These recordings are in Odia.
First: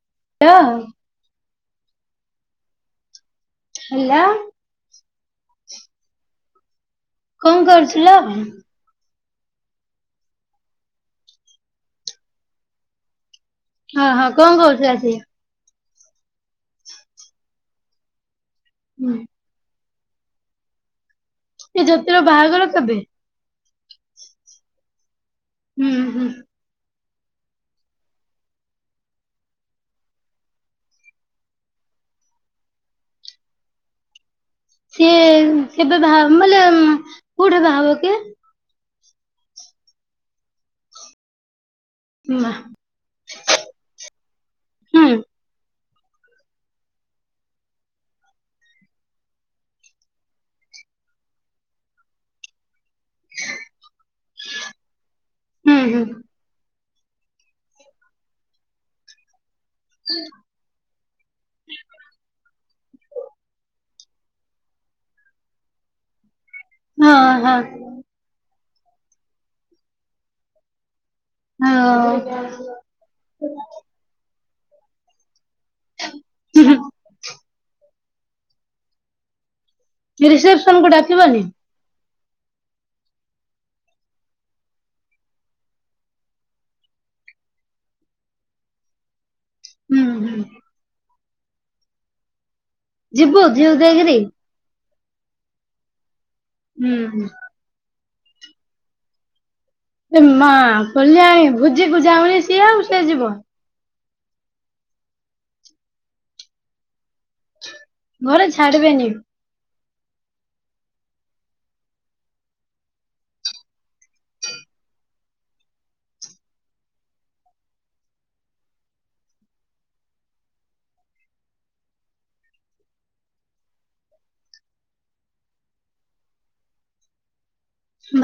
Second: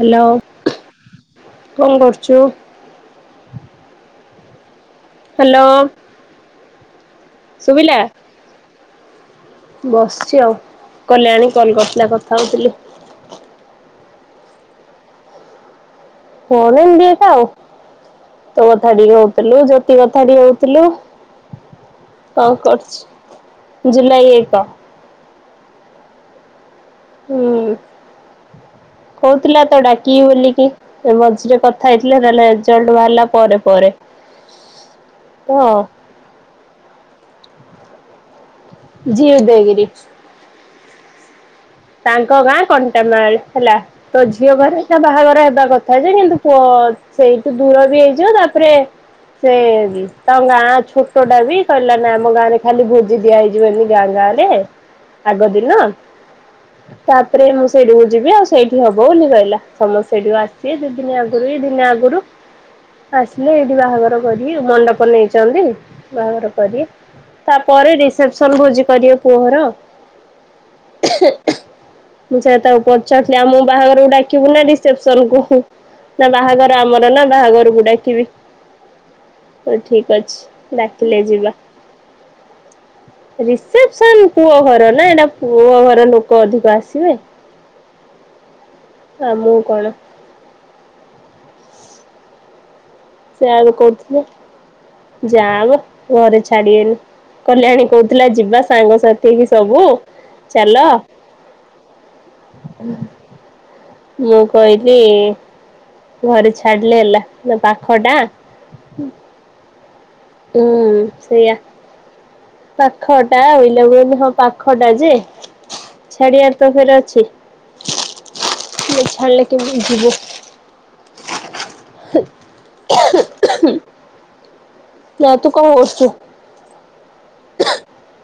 Hello hello. କଣ କରୁଛୁ? ହେଲା। ହାଲୋ। କଣ କରୁଚୁଲୋ? ବସିଛି ଆଉ କଲ୍ୟାଣୀ କଲ୍ କରିଥିଲା କଥା ହଉଥିଲି। ହଁ ହଁ କଣ କହୁଥିଲା ସିଏ। କଣ ଏମିତି ଏକା ଆଉ ତୋ ଅଧା ବି ହୁଁ ହୋଉ ହାଲୋ ଜ୍ୟୋତି କଥାଟିକେ ହଉଥିଲୁ ଏ ଜ୍ୟୋତିର କଣ ବାହାଘର କେବେ? କରୁଛି। ଜୁଲାଇ ଏକ। ହୁଁ ହୁଁ। ହୁଁ କହୁଥିଲା ତ ଡାକିବି ବୋଲିକି। ସେ ମଝିରେ କଥା ହେଇଥିଲେ ନହେଲେ ରେଜଲ୍ଟ ବାହାରିଲା ପରେ ପରେ। ସିଏ ତ କେବେ ବାହା ହ ମାନେ କୋଉଠି ବାହାହବ କି? ଜୀ ଉଦୟଗିରି। ତାଙ୍କ ମା ଗାଁ କଣ୍ଟାମାଳ ହେଲା। ତ ଝିଅ ଘରେ ନା ହୁଁ ବାହାଘର ହେବା କଥା ଯେ କିନ୍ତୁ ପୁଅ। ସେଇଠୁ ଦୂର ବି ହେଇଯିବ ତାପରେ। ସେ ତାଙ୍କ ଗାଁ ଛୋଟଟା ବି କହିଲା ନା ଆମ ଗାଁ ରେ ଖାଲି ଭୋ ଦି ଦିଆ ହେଇଯିବ ଏଇନୁ ଗାଁ ଗାଁ ରେ ଆଗ ହୁଁ ଦିନ। ହୁଁ। ତାପରେ ମୁଁ ସେଇଠିକୁ ଯିବି ଆଉ ସେଇଠି ହବ ବୋଲି କହିଲା। ସମସ୍ତେ ସେଇଠିକୁ ଆସିିବେ ଦି ଦିନି ଆଗରୁ କି ଦିନେ ଆଗରୁ ଆସିଲେ ଏଇଠି ବାହାଘର କରିବେ ମଣ୍ଡପ ନେଇଛନ୍ତି। ବାହାଘର କରି ହଁ ହଁ ତାପରେ ରିସେପସନ ଭୋଜି କରିବେ ପୁଅଘର ଆଉ। ହଁ। ମୁଁ ସେଇଆ ତାକୁ ପଚାରୁଥିଲି ଆମୁକୁ ବାହାଘରକୁ ଡାକିବୁ ନା ରିସେପସନ୍ କୁ। ନା ବାହାଘର ଆମର ନା ବାହାଘରକୁ ଡାକିବି। ହୋଉ ଠିକ ରିସେପସନ ଅଛି କୁ ଡାକିଲେ ଡାକିବନି? ଯିବା। ରିସେପସନ ପୁଅ ହର ନା ଏଇଟା ପୁଅ ହର ଲୋକ ଲୋକ ଅଧିକ ଆସିବେ ଆଉ କଣ। ହୁଁ ହୁଁ। ଯିବୁ ସେ ଝିଅ ଆହୁରି ଦେଇକିରି? କହୁଥିଲେ ଯାଆମ ଘରେ ହୁଁ। ଛାଡିିବେନି ହୁଁ। କଲ୍ୟାଣୀ କୋଉ କହୁଥିଲା ଯିବା ସାଙ୍ଗସାଥି ହେଇକି ସବୁ। ହେ ମା ଚାଲ କଲ୍ୟାଣୀ ଭୋଜିକୁୁ ଜାଉନି ସିଏ ଆଉ ସିଏ ଯିବ। ମୁଁ କହିଲି ଘରେ ଛାଡିଲେ ହେଲା। ନା ପାଖଟା ଘରେ ଛାଡିବେନି ହୁଁ ସେଇଆ। ପାଖଟା ଓଇଲା ମୁଁ କହିଲି ହ ପାଖଟା ଯେ ଛାଡିଆ ତ ଫେରେ ଅଛି। ନଛାଡ଼ିଲେ କେମିତି ଜିିବୁ। ନାଁ ତୁ କଣ ହସୁଛୁ।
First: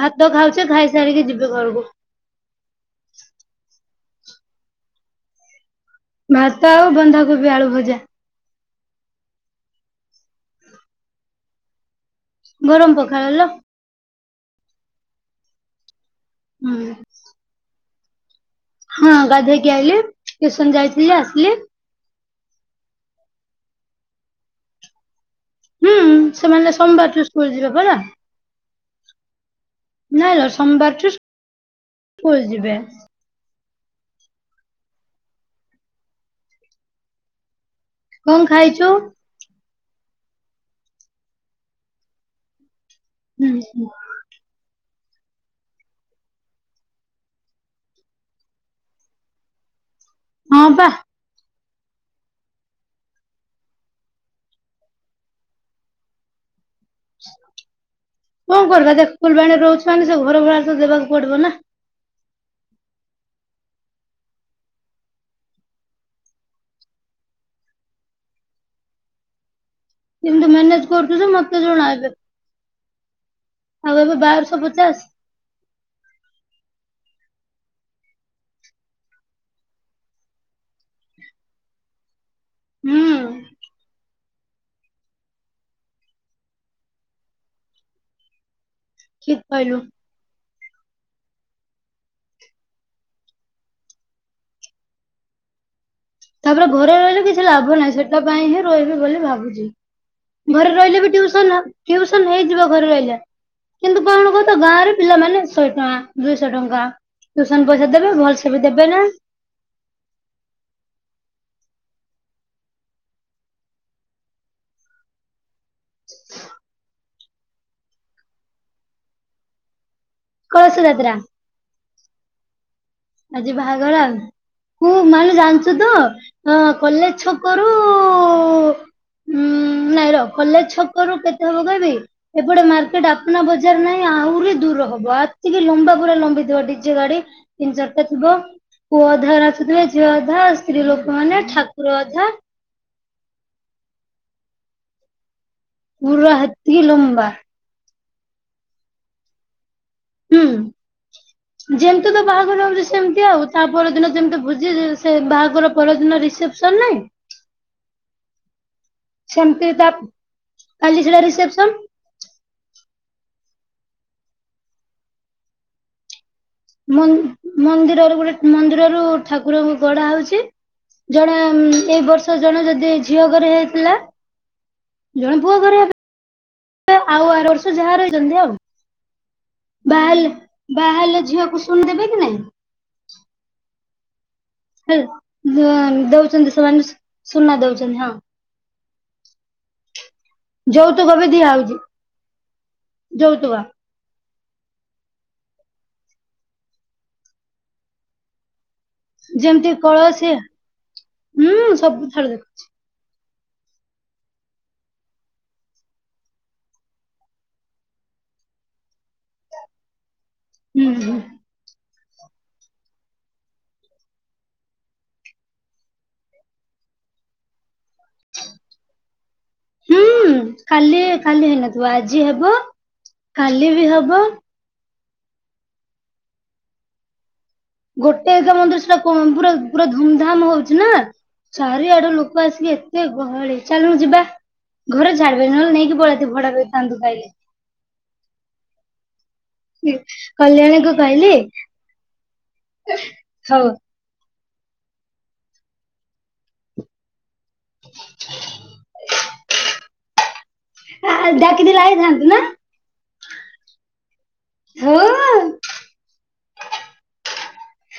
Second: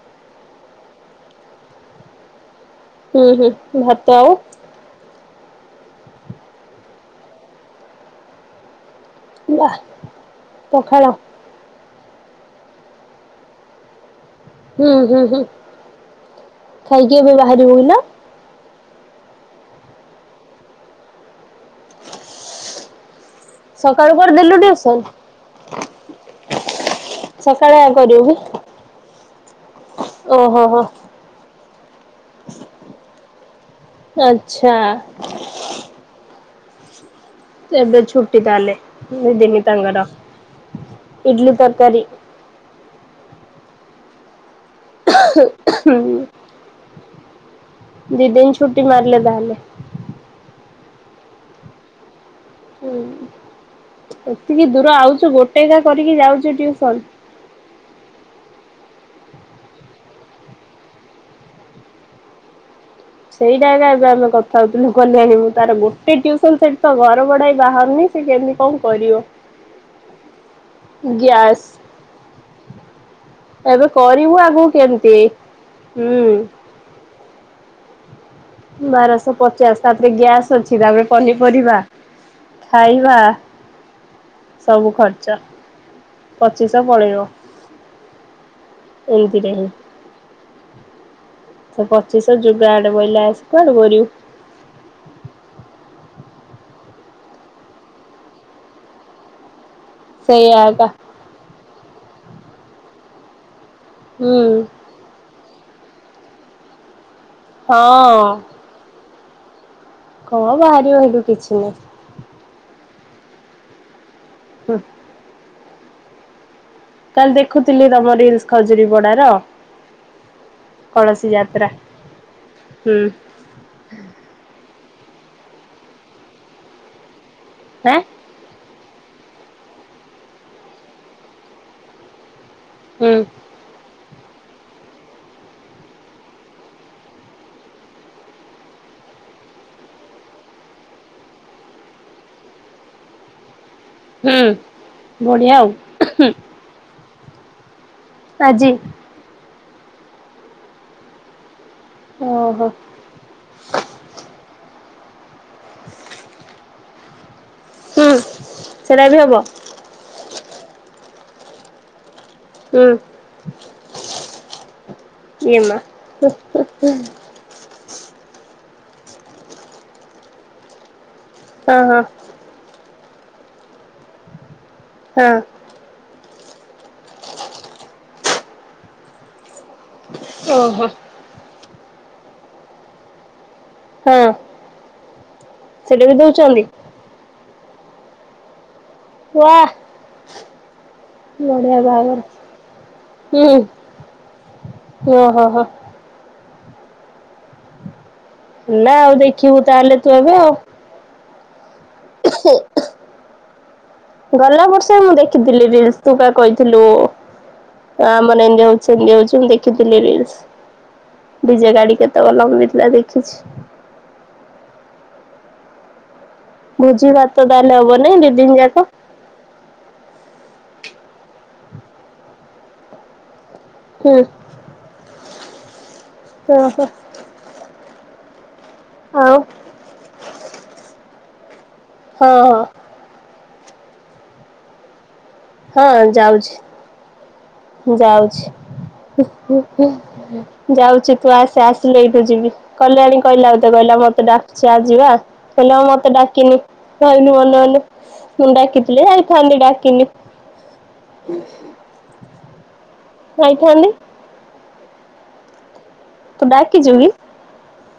ଭାତ ଖାଉଛି ଖାଇ ସାରିକି ଯିଵି ଘରକୁ। ସେ [unintelligible] ଭାତ। ଭାତ ଆଉ ବନ୍ଧାକୋବି ଆଳୁ ଭଜା। ୱା ପଖାଳ। ଗରମ୍ ପଖାଳଲ ହୁଁ ହୁଁ ହୁଁ ହୁଁ ଖାଇକି ଏବେ ବାହାରିବୁ [unintelligible] ହଁ ଗାଧେଇକି ଆଇଲି ଟ୍ୟୁସନ ଯାଇଥିଲି ଆସିଲି। ସକାଳୁ କର ଦେଲୁ ଟ୍ୟୁସନ। ହୁଁ ସେମାନେ ସୋମବାର ଠୁ ସ୍କୁଲ ଯିବେ ସକାଳେ ପରା? [unintelligible] ନାଁ ଲୋ ଓହୋ ହୋ ସୋମବାର ଠୁ ସ୍କୁଲ୍ ଯିବେ। ଆଚ୍ଛା। ଏବେ କଣ ଛୁଟି ତାହାଲେ ଖାଇଛୁ ଦିନି ତାଙ୍କର ଇଟିଲି ତରକାରୀ ହୁଁ ହୁଁ। ଉଁ ଦି ଦିନ ଛୁଟି ମାରିଲେ ତାହାଲେ? ହଁ ପା। ହୁଁ ଏତିକି ଦୂର ଆଉଚୁ ଗୋଟେ ଏକା କରିକି ଯାଉଛୁ ଟ୍ୟୁସନ। କଣ କରିବା ଦେ ଫୁଲବାଣୀ ରହୁଛ ମାନେ ସେ ଘର ଭଡା ତ ଦେବାକୁ ପଡିବ ନା? ସେଇଟା ଗା ଏବେ ଆମେ କଥା ହଉଥିଲୁ କଲ୍ୟାଣି ମୁଁ ତାର ଗୋଟେ ଟ୍ୟୁସନ ସେଠି ତ ଘର ବଢା ବି ବାହାରୁନି। ସ କେମିତି କଣ କରିବ? କେମିତି ମ୍ୟାନେଜ କରୁଚୁ ଯେ ମତେ ଗ୍ୟାସ୍ ଜଣା ଏବେ। ଏବେ ଆଉ କରିବୁ ବାରଶହ ଆଗୁକୁ ପଚାଶ କେମିତି ହୁଁ। ବାରଶହ ପଚାଶ ତାପରେ ଗ୍ୟାସ୍ ଅଛି ତାପରେ ପନିପରିବା ଖାଇବା। ହୁଁ ସବୁ ଖର୍ଚ୍ଚ ପଚିଶ ପଳେଇବ। ଠିକ ଏମିତି ରେହେ। କହିଲୁ ସେ ପଚିଶହ ଯୁଗ ଆଡ଼େ ବୋଇଲା ଆସି କୁଆଡ଼ୁ କରିବୁ। ତାପରେ ଘରେ ରହିଲେ କିଛି ଲାଭ ନାହିଁ ସେଟା ପାଇଁ ହିଁ ରହିବି ବୋଲି ଭାବୁଛି। ସେଇଆ ଘରେ ଏକା ରହିଲେ ବି ଟିଉସନ ଟିଉସନ୍ ହେଇଯିବ ଘରେ ରହିଲେ। କିନ୍ତୁ କଣ ହୁଁ କହୁ ତ ଗାଁରେ ପିଲାମାନେ ଶହେ ଟଙ୍କା ଦୁଇଶହ ଟଙ୍କା ଟ୍ୟୁସନ ପଇସା ଦେବେ ହଁ ଭଲସେ ବି ଦେବେ ନାଁ। କଣ ବାହାରି ହେଟୁ କିଛି ନାଇଁ। ହୁଁ। କାଲି ଦେଖୁଥିଲି ତମ ରିଲ୍ସ ଖଜୁରୀ ପଡାର କଳସ ଯାତ୍ରା କୌଣସି ଯା ତ୍ରା ହୁଁ। ଆଜି ବାହାଘର ଆଉ ତୁ ମାନୁ ଜାଣିଚୁ ତ ଅ କଲେଜ୍ ଛକରୁ ଆଁ। ଉ ଉଁ ନାଇଁ ର କଲେଜ୍ ଛକ ରୁ କେତେ ହବ କହିବି ଏପଟେ ମାର ଏ ହୁଁ ଡାପନା ବଜ ତିନି ଚାର ନାଇଁ ଆହୁରି ଦୂର ହବ ଆତିକି ଲମ୍ବା ପୁରା ଲମ୍ବିଥିବା ଡିଜେ ଗାଡି ତିନି ଚାର ଏ ଥିବ ପୁଅ ଅଧା ନାଚୁଥିବେ ଝିଅ ଅଧା ସ୍ତ୍ରୀ ଲୋକମାନେ ଠାକୁର ଅଧା ହୁଁ ବଢିଆ ଆଉ। ପୁରା ହେତିକି ଲମ୍ବା। ଆଜି। ହୁଁ ଯେମିତି ତ ବାହାଘର ଓହୋ ହଉଛି ସ ସେମିତି ଆଉ ତା ପରଦିନ ଯେମିତି ଭୋଜି ଯି ସେ ବାହା ଘର ପରଦିନ ରିସେପସନ୍ ନାହିଁ ହୁଁ ସେଟା ବି ହବ ସେମିତି ତା କାଲି ସିଲା ରିସେପ୍ସନ୍। ହୁଁ ଏମା‌ ହୁଁ ହୁଁ। ମନ୍ଦ ମନ୍ଦିରରୁ ଗୋଟେ ମନ୍ଦିରରୁ ଠାକୁରଙ୍କୁ ଗଢ଼ା ହଉଛି ଯଣେ ହଁ ଉଁ ହଁ ଏଇ ବର୍ଷ ଜଣେ ଯଦି ଝିଅ ଘରେ ହେଇଥିଲା ଜଣେ ହଁ ପୁଅ ଘରେ ହେବେ। ଆଉ ଆର ବର୍ଷ ଯାହା ରହିଛନ୍ତି ଆଉ। ବାହାହେଲେ ଓହୋ ବାହାହେଲେ ଝିଅକୁ ପୁଣି ଦେବେ କି ନାଇଁ? ହଁ। ହେଲା ସେଟା ବି ଦଉଚନ୍ତି ଦଉଛନ୍ତି ସେମାନେ ସୁ ସୁନା ଦଉଚନ୍ତି ହଁ। ୱା ଯୋଉତୁକ ବି ଦିଆ ବଢିଆ ହଉଚି ବାହାଘର ଯୋଉତୁକ। ଓ ହୋ ହୋ। ସୁନା ଆଉ ଦେଖିବୁ ଯେମିତି ତାହେଲେ ତୁ କଳସି ଏ ଏବେ ଆଉ ହୁଁ ସବୁ ଥର [unintelligible] ଗଲା ବର୍ଷ ମୁଁ ଦେଖିଥିଲି ରିଲସ ତୁ ବା କଇଥିଲୁ ହଁ ଆମର ଏମିତି ହଉଚି ସେମିତି ହଉଚି ମୁଁ ଦେଖିଥିଲି ରିଲସ। ହୁଁ ହୁଁ ଡିଜେ ଗାଡି କେତେକ ଲମ୍ବିଥିଲା ଦେଖିଛି। ଭୋଜି ଭାତ ତାହେଲେ ହବନାଇଁ ଦି ଦିନ ଯାକ? ହୁଁ କାଲି କାଲି ହେଇନଥିବ ଆଜି ହେବ କାଲି ବି ହୁଁ ହବ। ଓ ହୋ। ଗୋଟେ ଏକା ମନ୍ଦିର ସେଟା କୋଉ ଆଉ ପୁରା ପୁରା ଧୁମଧାମ ହଉଚି ନା। ଚାରିଆଡୁ ହଁ ଲୋକ ହଁ ଆସିକି ଏତେ ଗହଳି ଚାଲୁନୁ ଯିବା। ଘରେ ଛାଡ଼ିବେନି ନହଲେ ନେଇକି ପଳା [unintelligible] ଯାଉଚି କଲ୍ୟାଣୀକୁ ଯାଉଚି କହିଲି ତୁ ଆସେ ଆସେ। ମୁଁ ଏଇଠୁ ଯିବି କଲ୍ୟାଣୀ କହିଲା ହଉ ମତେ କହିଲା ମତେ ଡ଼ା ଚାଲ୍ ଯିବା କହିଲା ଆଉ ମତେ ଡାକିନି। ଭାବିନି ମନେ ମନେ ମୁଁ କନି ଡାକିଥିଲେ ଆଇଥାନ୍ତି ଡାକି ନି। ଆ ଆ ଡାକିଥିଲେ ଆଇଥାନ୍ତୁ ନା? ଯାଇଥାନ୍ତି। ହଁ ଅଁ? ତୁ ଡାକିଚୁ କି?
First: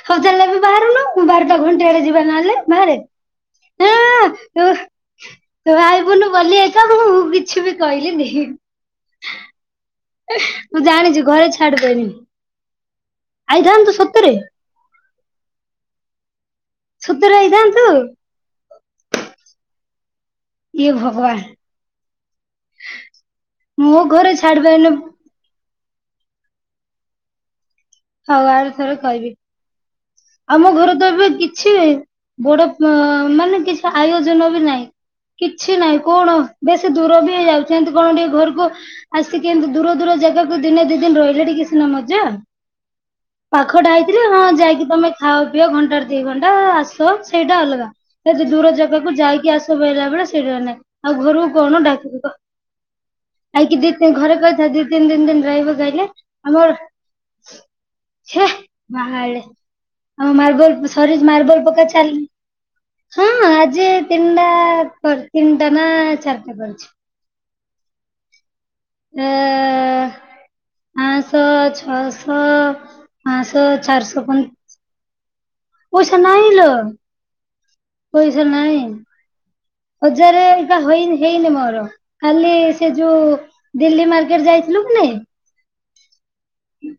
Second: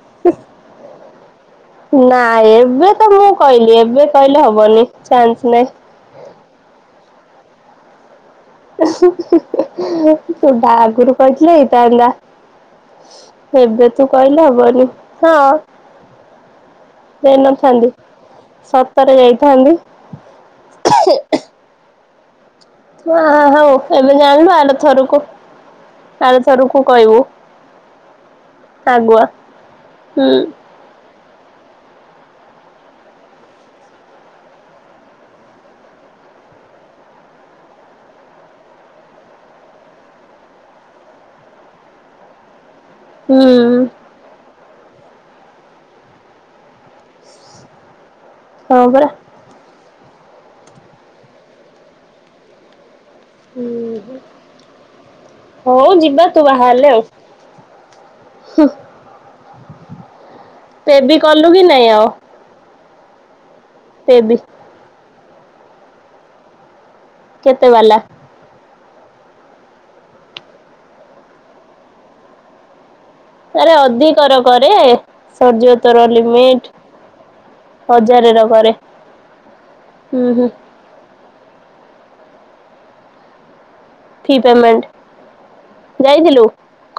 ହଉ ଚାଲ ଏବେ ବାହାରୁନୁ ବାରଟା ଘଣ୍ଟେ ଆଡେ ଯିବା ନା ନହେଲେ ଏବେ ବାହାରେ। ତ ମୁଁ କହିଲି ଏବେ ହଁ କହିଲେ ହବନି। ଚାନ୍ସ ନାହିଁ। କୁନୁ ଗଲି ଏଠାକୁ କିଛି ବି କହିଲି ନି। ତୁ ବା ମୁଁ ଆଗରୁ ଜାଣିଛି ଘରେ କହିଥିଲେ ହେଇଥାନ୍ତା। ଛାଡିବେନି। ଏବେ ଆଇଥାନ୍ତୁ ତୁ ସତରେ କହିଲୁ ହବନି। ହଁ ସତରେ ଆଇଥାନ୍ତୁ ଯାଇନଥାନ୍ତି ସତରେ ଯାଇଥାନ୍ତି। ଇଏ ଭଗବାନ। ହ ହ ହଉ ମୋ ଏବେ ଘରେ ଜାଣିଲୁ ଛାଡି ଆର ପାରିଲେ ଥରକୁ ଆର ଥରକୁ କହିବୁ। ହଉ ଆର ଥରକୁ ଆଗୁଆ। କହିବି। ହୁଁ ଆମ ଘରେ ତ ଏବେ କି କିଛି ବଡ ମାନେ କିଛି ଆୟୋଜନ ବି ନାହିଁ। କିଛି ନାହିଁ କଣ ବେଶୀ ଦୂର ବି ହେଇଯାଉଛି ଏମିତି କଣ ଟିକେ ଘରକୁ ଆସିକି ଏମିତି ଦୂର ଦୂର ଜାଗାକୁ ଦିନେ ଦି ଦିନ ରହିଲେ ଟିକେ ସିନା ମଜା। ହୁଁ ପାଖଟା ହେଇଥିଲେ ହଁ ଯାଇକି ତମେ ଖାଅ ପିଅ ଘଣ୍ଟାରେ ଦି ଘଣ୍ଟା ଆସ ସେଇଟା ଅଲଗା। ଏତେ ଦୂର ହଁ ପରା। ଜାଗାକୁ ଯାଇକି ଆସି ପାଇଲା ବେଳେ ସେଇଟା ନାହିଁ ଆଉ ଘରକୁ କଣ ଡାକିବି କହ। ଆଇକି ଦି ତିି ଘରେ କହିଥା ଦି ତିନି ଦିନ ଦିନ ରହିବାକୁ ହଉ ଆଇଲେ ଯିବା ତୁ ଆମର ବାହାରିଲେ ଆଉ। ସେ ବାହାଳେ ଆମ ମାର୍ବଲ ପେବି ସରି କଲୁ କି ମାର୍ବଲ ନାଇଁ ପକା ଆଉ ଚାଲି ହଁ ଆଜି ପେବି ତିନିଟା ତିନିଟା ନା ଚାରିଟା କରିଚି। କେତେ ଗଲା? ଏ ପାଁଶହ ଛଅଶହ ହଁ। ଆରେ ଅଧିକ ର କରେ ସରିଯିବ ପଇସା ନାହିଁ ଲୋ। ହଜାର ର ପଇସା କରେ। ନାହିଁ ହୁଁ ହଜାରେ ହୁଁ ଏକା ହେଇନି ମୋର। କାଲି ସେ ଯୋଉ ଦିଲ୍ଲୀ ଫି ମାର୍କେଟ ଯାଇଥିଲୁ କି ନାଇଁ ପମେଣ୍ଟ ଯାଇଥିଲୁ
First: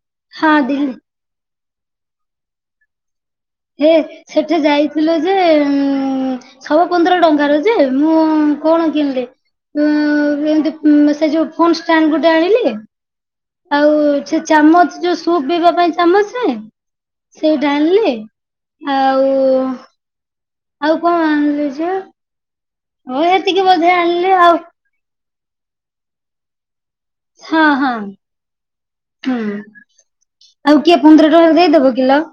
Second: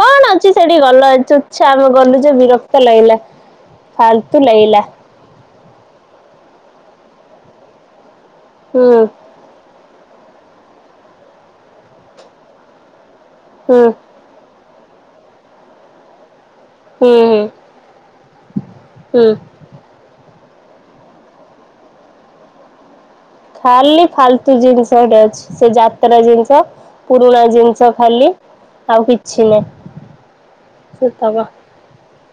କଣ ଅଛି ହଁ ସେଠି ଦିଲ୍ଲୀ ଗଲ ଏଯୋ ଚାରୁ ଗଲି ଯେ ବିରକ୍ତ ଲାଗିଲା। ହେ ଫାଲତୁ ସେଠି ଲାଗିଲା ଯାଇଥିଲେ ଯେ ଶହ ପନ୍ଦର ଟଙ୍କାର ଯେ ମୁଁ ହୁଁ କଣ କିଣିଲି ଉନ୍ ଏମତି ଯୋଉ ଫୋନ୍ ଗୋଟେ ଆଣିଲି ହୁଁ ଆଉ ସେ ଚାମଚ ଯୋଉ ସୁପ୍ ପିଇବା ପାଇଁ ଚାମଚରେ ହୁଁ ହୁଁ। ସେଇଟା ଆଣିଲି ଆଉ ହୁଁ। ଆଉ କଣ ଆଣିଲି ଯେ? ହଁ ଏତିକି ବୋଧେ ଖାଲି ଆଣିଲି ଫାଲତୁ ଆଉ ଜିନିଷ ଗଟେ ଅଛି ସେ ଯାତ୍ରା ଜିନିଷ ପୁରୁଣା ହଁ ଜିନିଷ ହଁ ଖାଲି ଆଉ କିଛି ହୁଁ ନାହିଁ। ଆଉ କିଏ ପନ୍ଦର ସେତକ ଟଙ୍କା ଦେଇଦବ କିଲୋ?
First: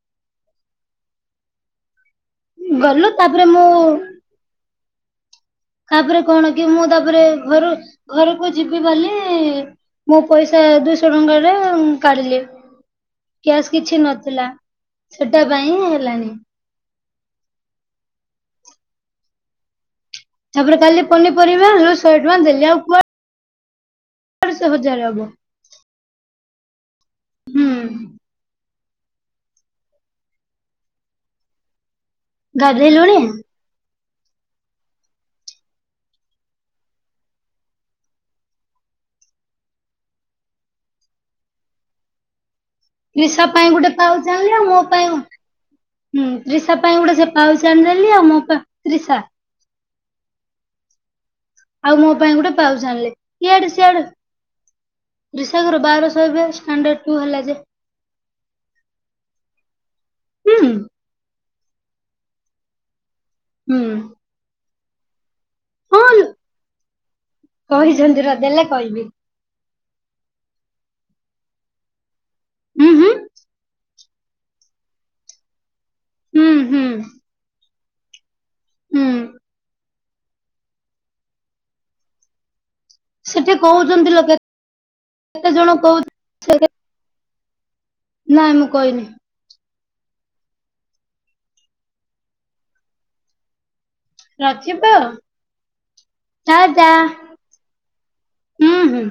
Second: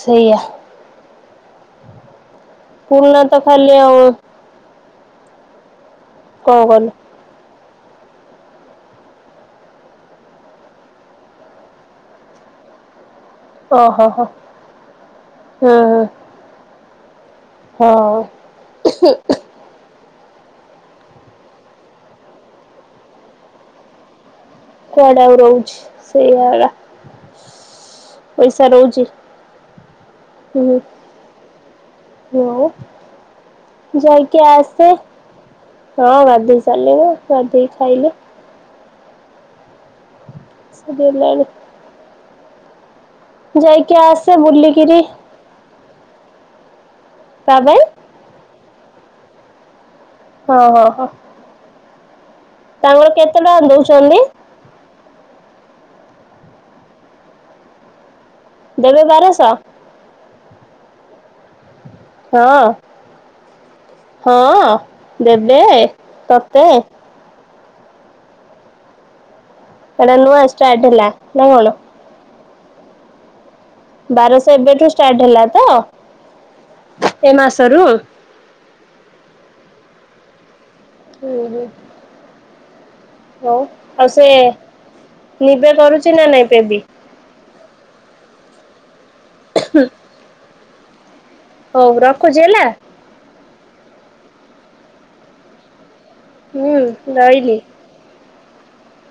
ସେଇଆ ଗଲୁ ପୁରୁଣା ତ ତାପରେ ଖାଲି ଆଉ ମୁଁ ତାପରେ କଣ କି ମୁଁ ତାପରେ ଘରୁ ଘରକୁ ଯିବି ବୋଲିଲି ମୋ ପଇସା ଦୁଇଶହ ଟଙ୍କା ଟା କାଢିଲି କ୍ୟାସ୍ କିଛି ଓହୋ ହୋ ନଥିଲା ସେଟା ହୁଁ ପାଇଁ ହେଲାଣି। ହଉ ତାପରେ କାଲି ପନିପରିବା ହେ ଶହେ ଟଙ୍କା ଦେଲି ଆଉ କୁ ହବ। କୁଆଡେ ଆଉ ରହୁଛି ସେଇଆ ଗଡା ହୁଁ ପଇସା ରହୁଛି ହୁଁ ହୁ। ଗାଧେଇଲୁଣି ଯାଇକି ଆସେ ହଁ ଗାଧେଇ ସାରିଲିଣି ଗାଧେଇ ଖାଇଲେ ସରିଗଲାଣି ରିଶବ୍ ପାଇଁ ଗୋଟେ ଯାଇକି ପାଉଜୁ ଆସେ ଆଣିଲ ଆଉ ମୋ ବୁଲିକିରି ପାଇଁ ହୁଁ ତ୍ରିସା ପାଇଁ ଗୋଟେ ସେ ତା ପାଉଛି ପାଇଁ ଆଣିଦେଲି ଆଉ ମୋ ପାଇଁ ତ୍ରିସା ହଁ ହଁ ହୋ ଆଉ ମୋ ପାଇଁ ଗୋଟେ ପାଉଜୁ ଆଣିଲି କେତେ ଟଙ୍କା ଇଆଡେ ସିଆଡେ ଦଉଛନ୍ତି ଦୂସାଗର ବାରଶହ ଏବେ ସ୍ତାଣ୍ଟଡ ଟୁ ହେଲା ଯେ ଦେବେ ବାରଶହ? ହୁଁ। ହଁ। ହୁଁ। ହଁ ଦେବେ ହଁ ତତେ କହିଛନ୍ତି ନ ଦେଲେ କହିବି। ଏଟା ନୂଆ ଷ୍ଟାର୍ଟ ନା କଣ? ହୁଁ ହୁଁ। ବାରଶହ ଏବେଠୁ ଷ୍ଟାର୍ଟ ହେଲା ତ? ହୁଁ ହୁଁ ଏ ମାସରୁ ହୁଁ। ହୁଁ ହୁଁ। ହଉ ସେଠି ଆଉ କହୁଛନ୍ତି ଲୋ ସେ କେତେ ନିଜେ ଜଣ କରୁଛି ନା କହୁ ନାଇବେ ବି ନାଇଁ ମୁଁ କହିନି [inaudible] ହଉ ରଖୁଛି ହେଲା। ରଖିବ ଟା ହୁଁ ଟା ରହିଲି। ହୁଁ ହୁଁ।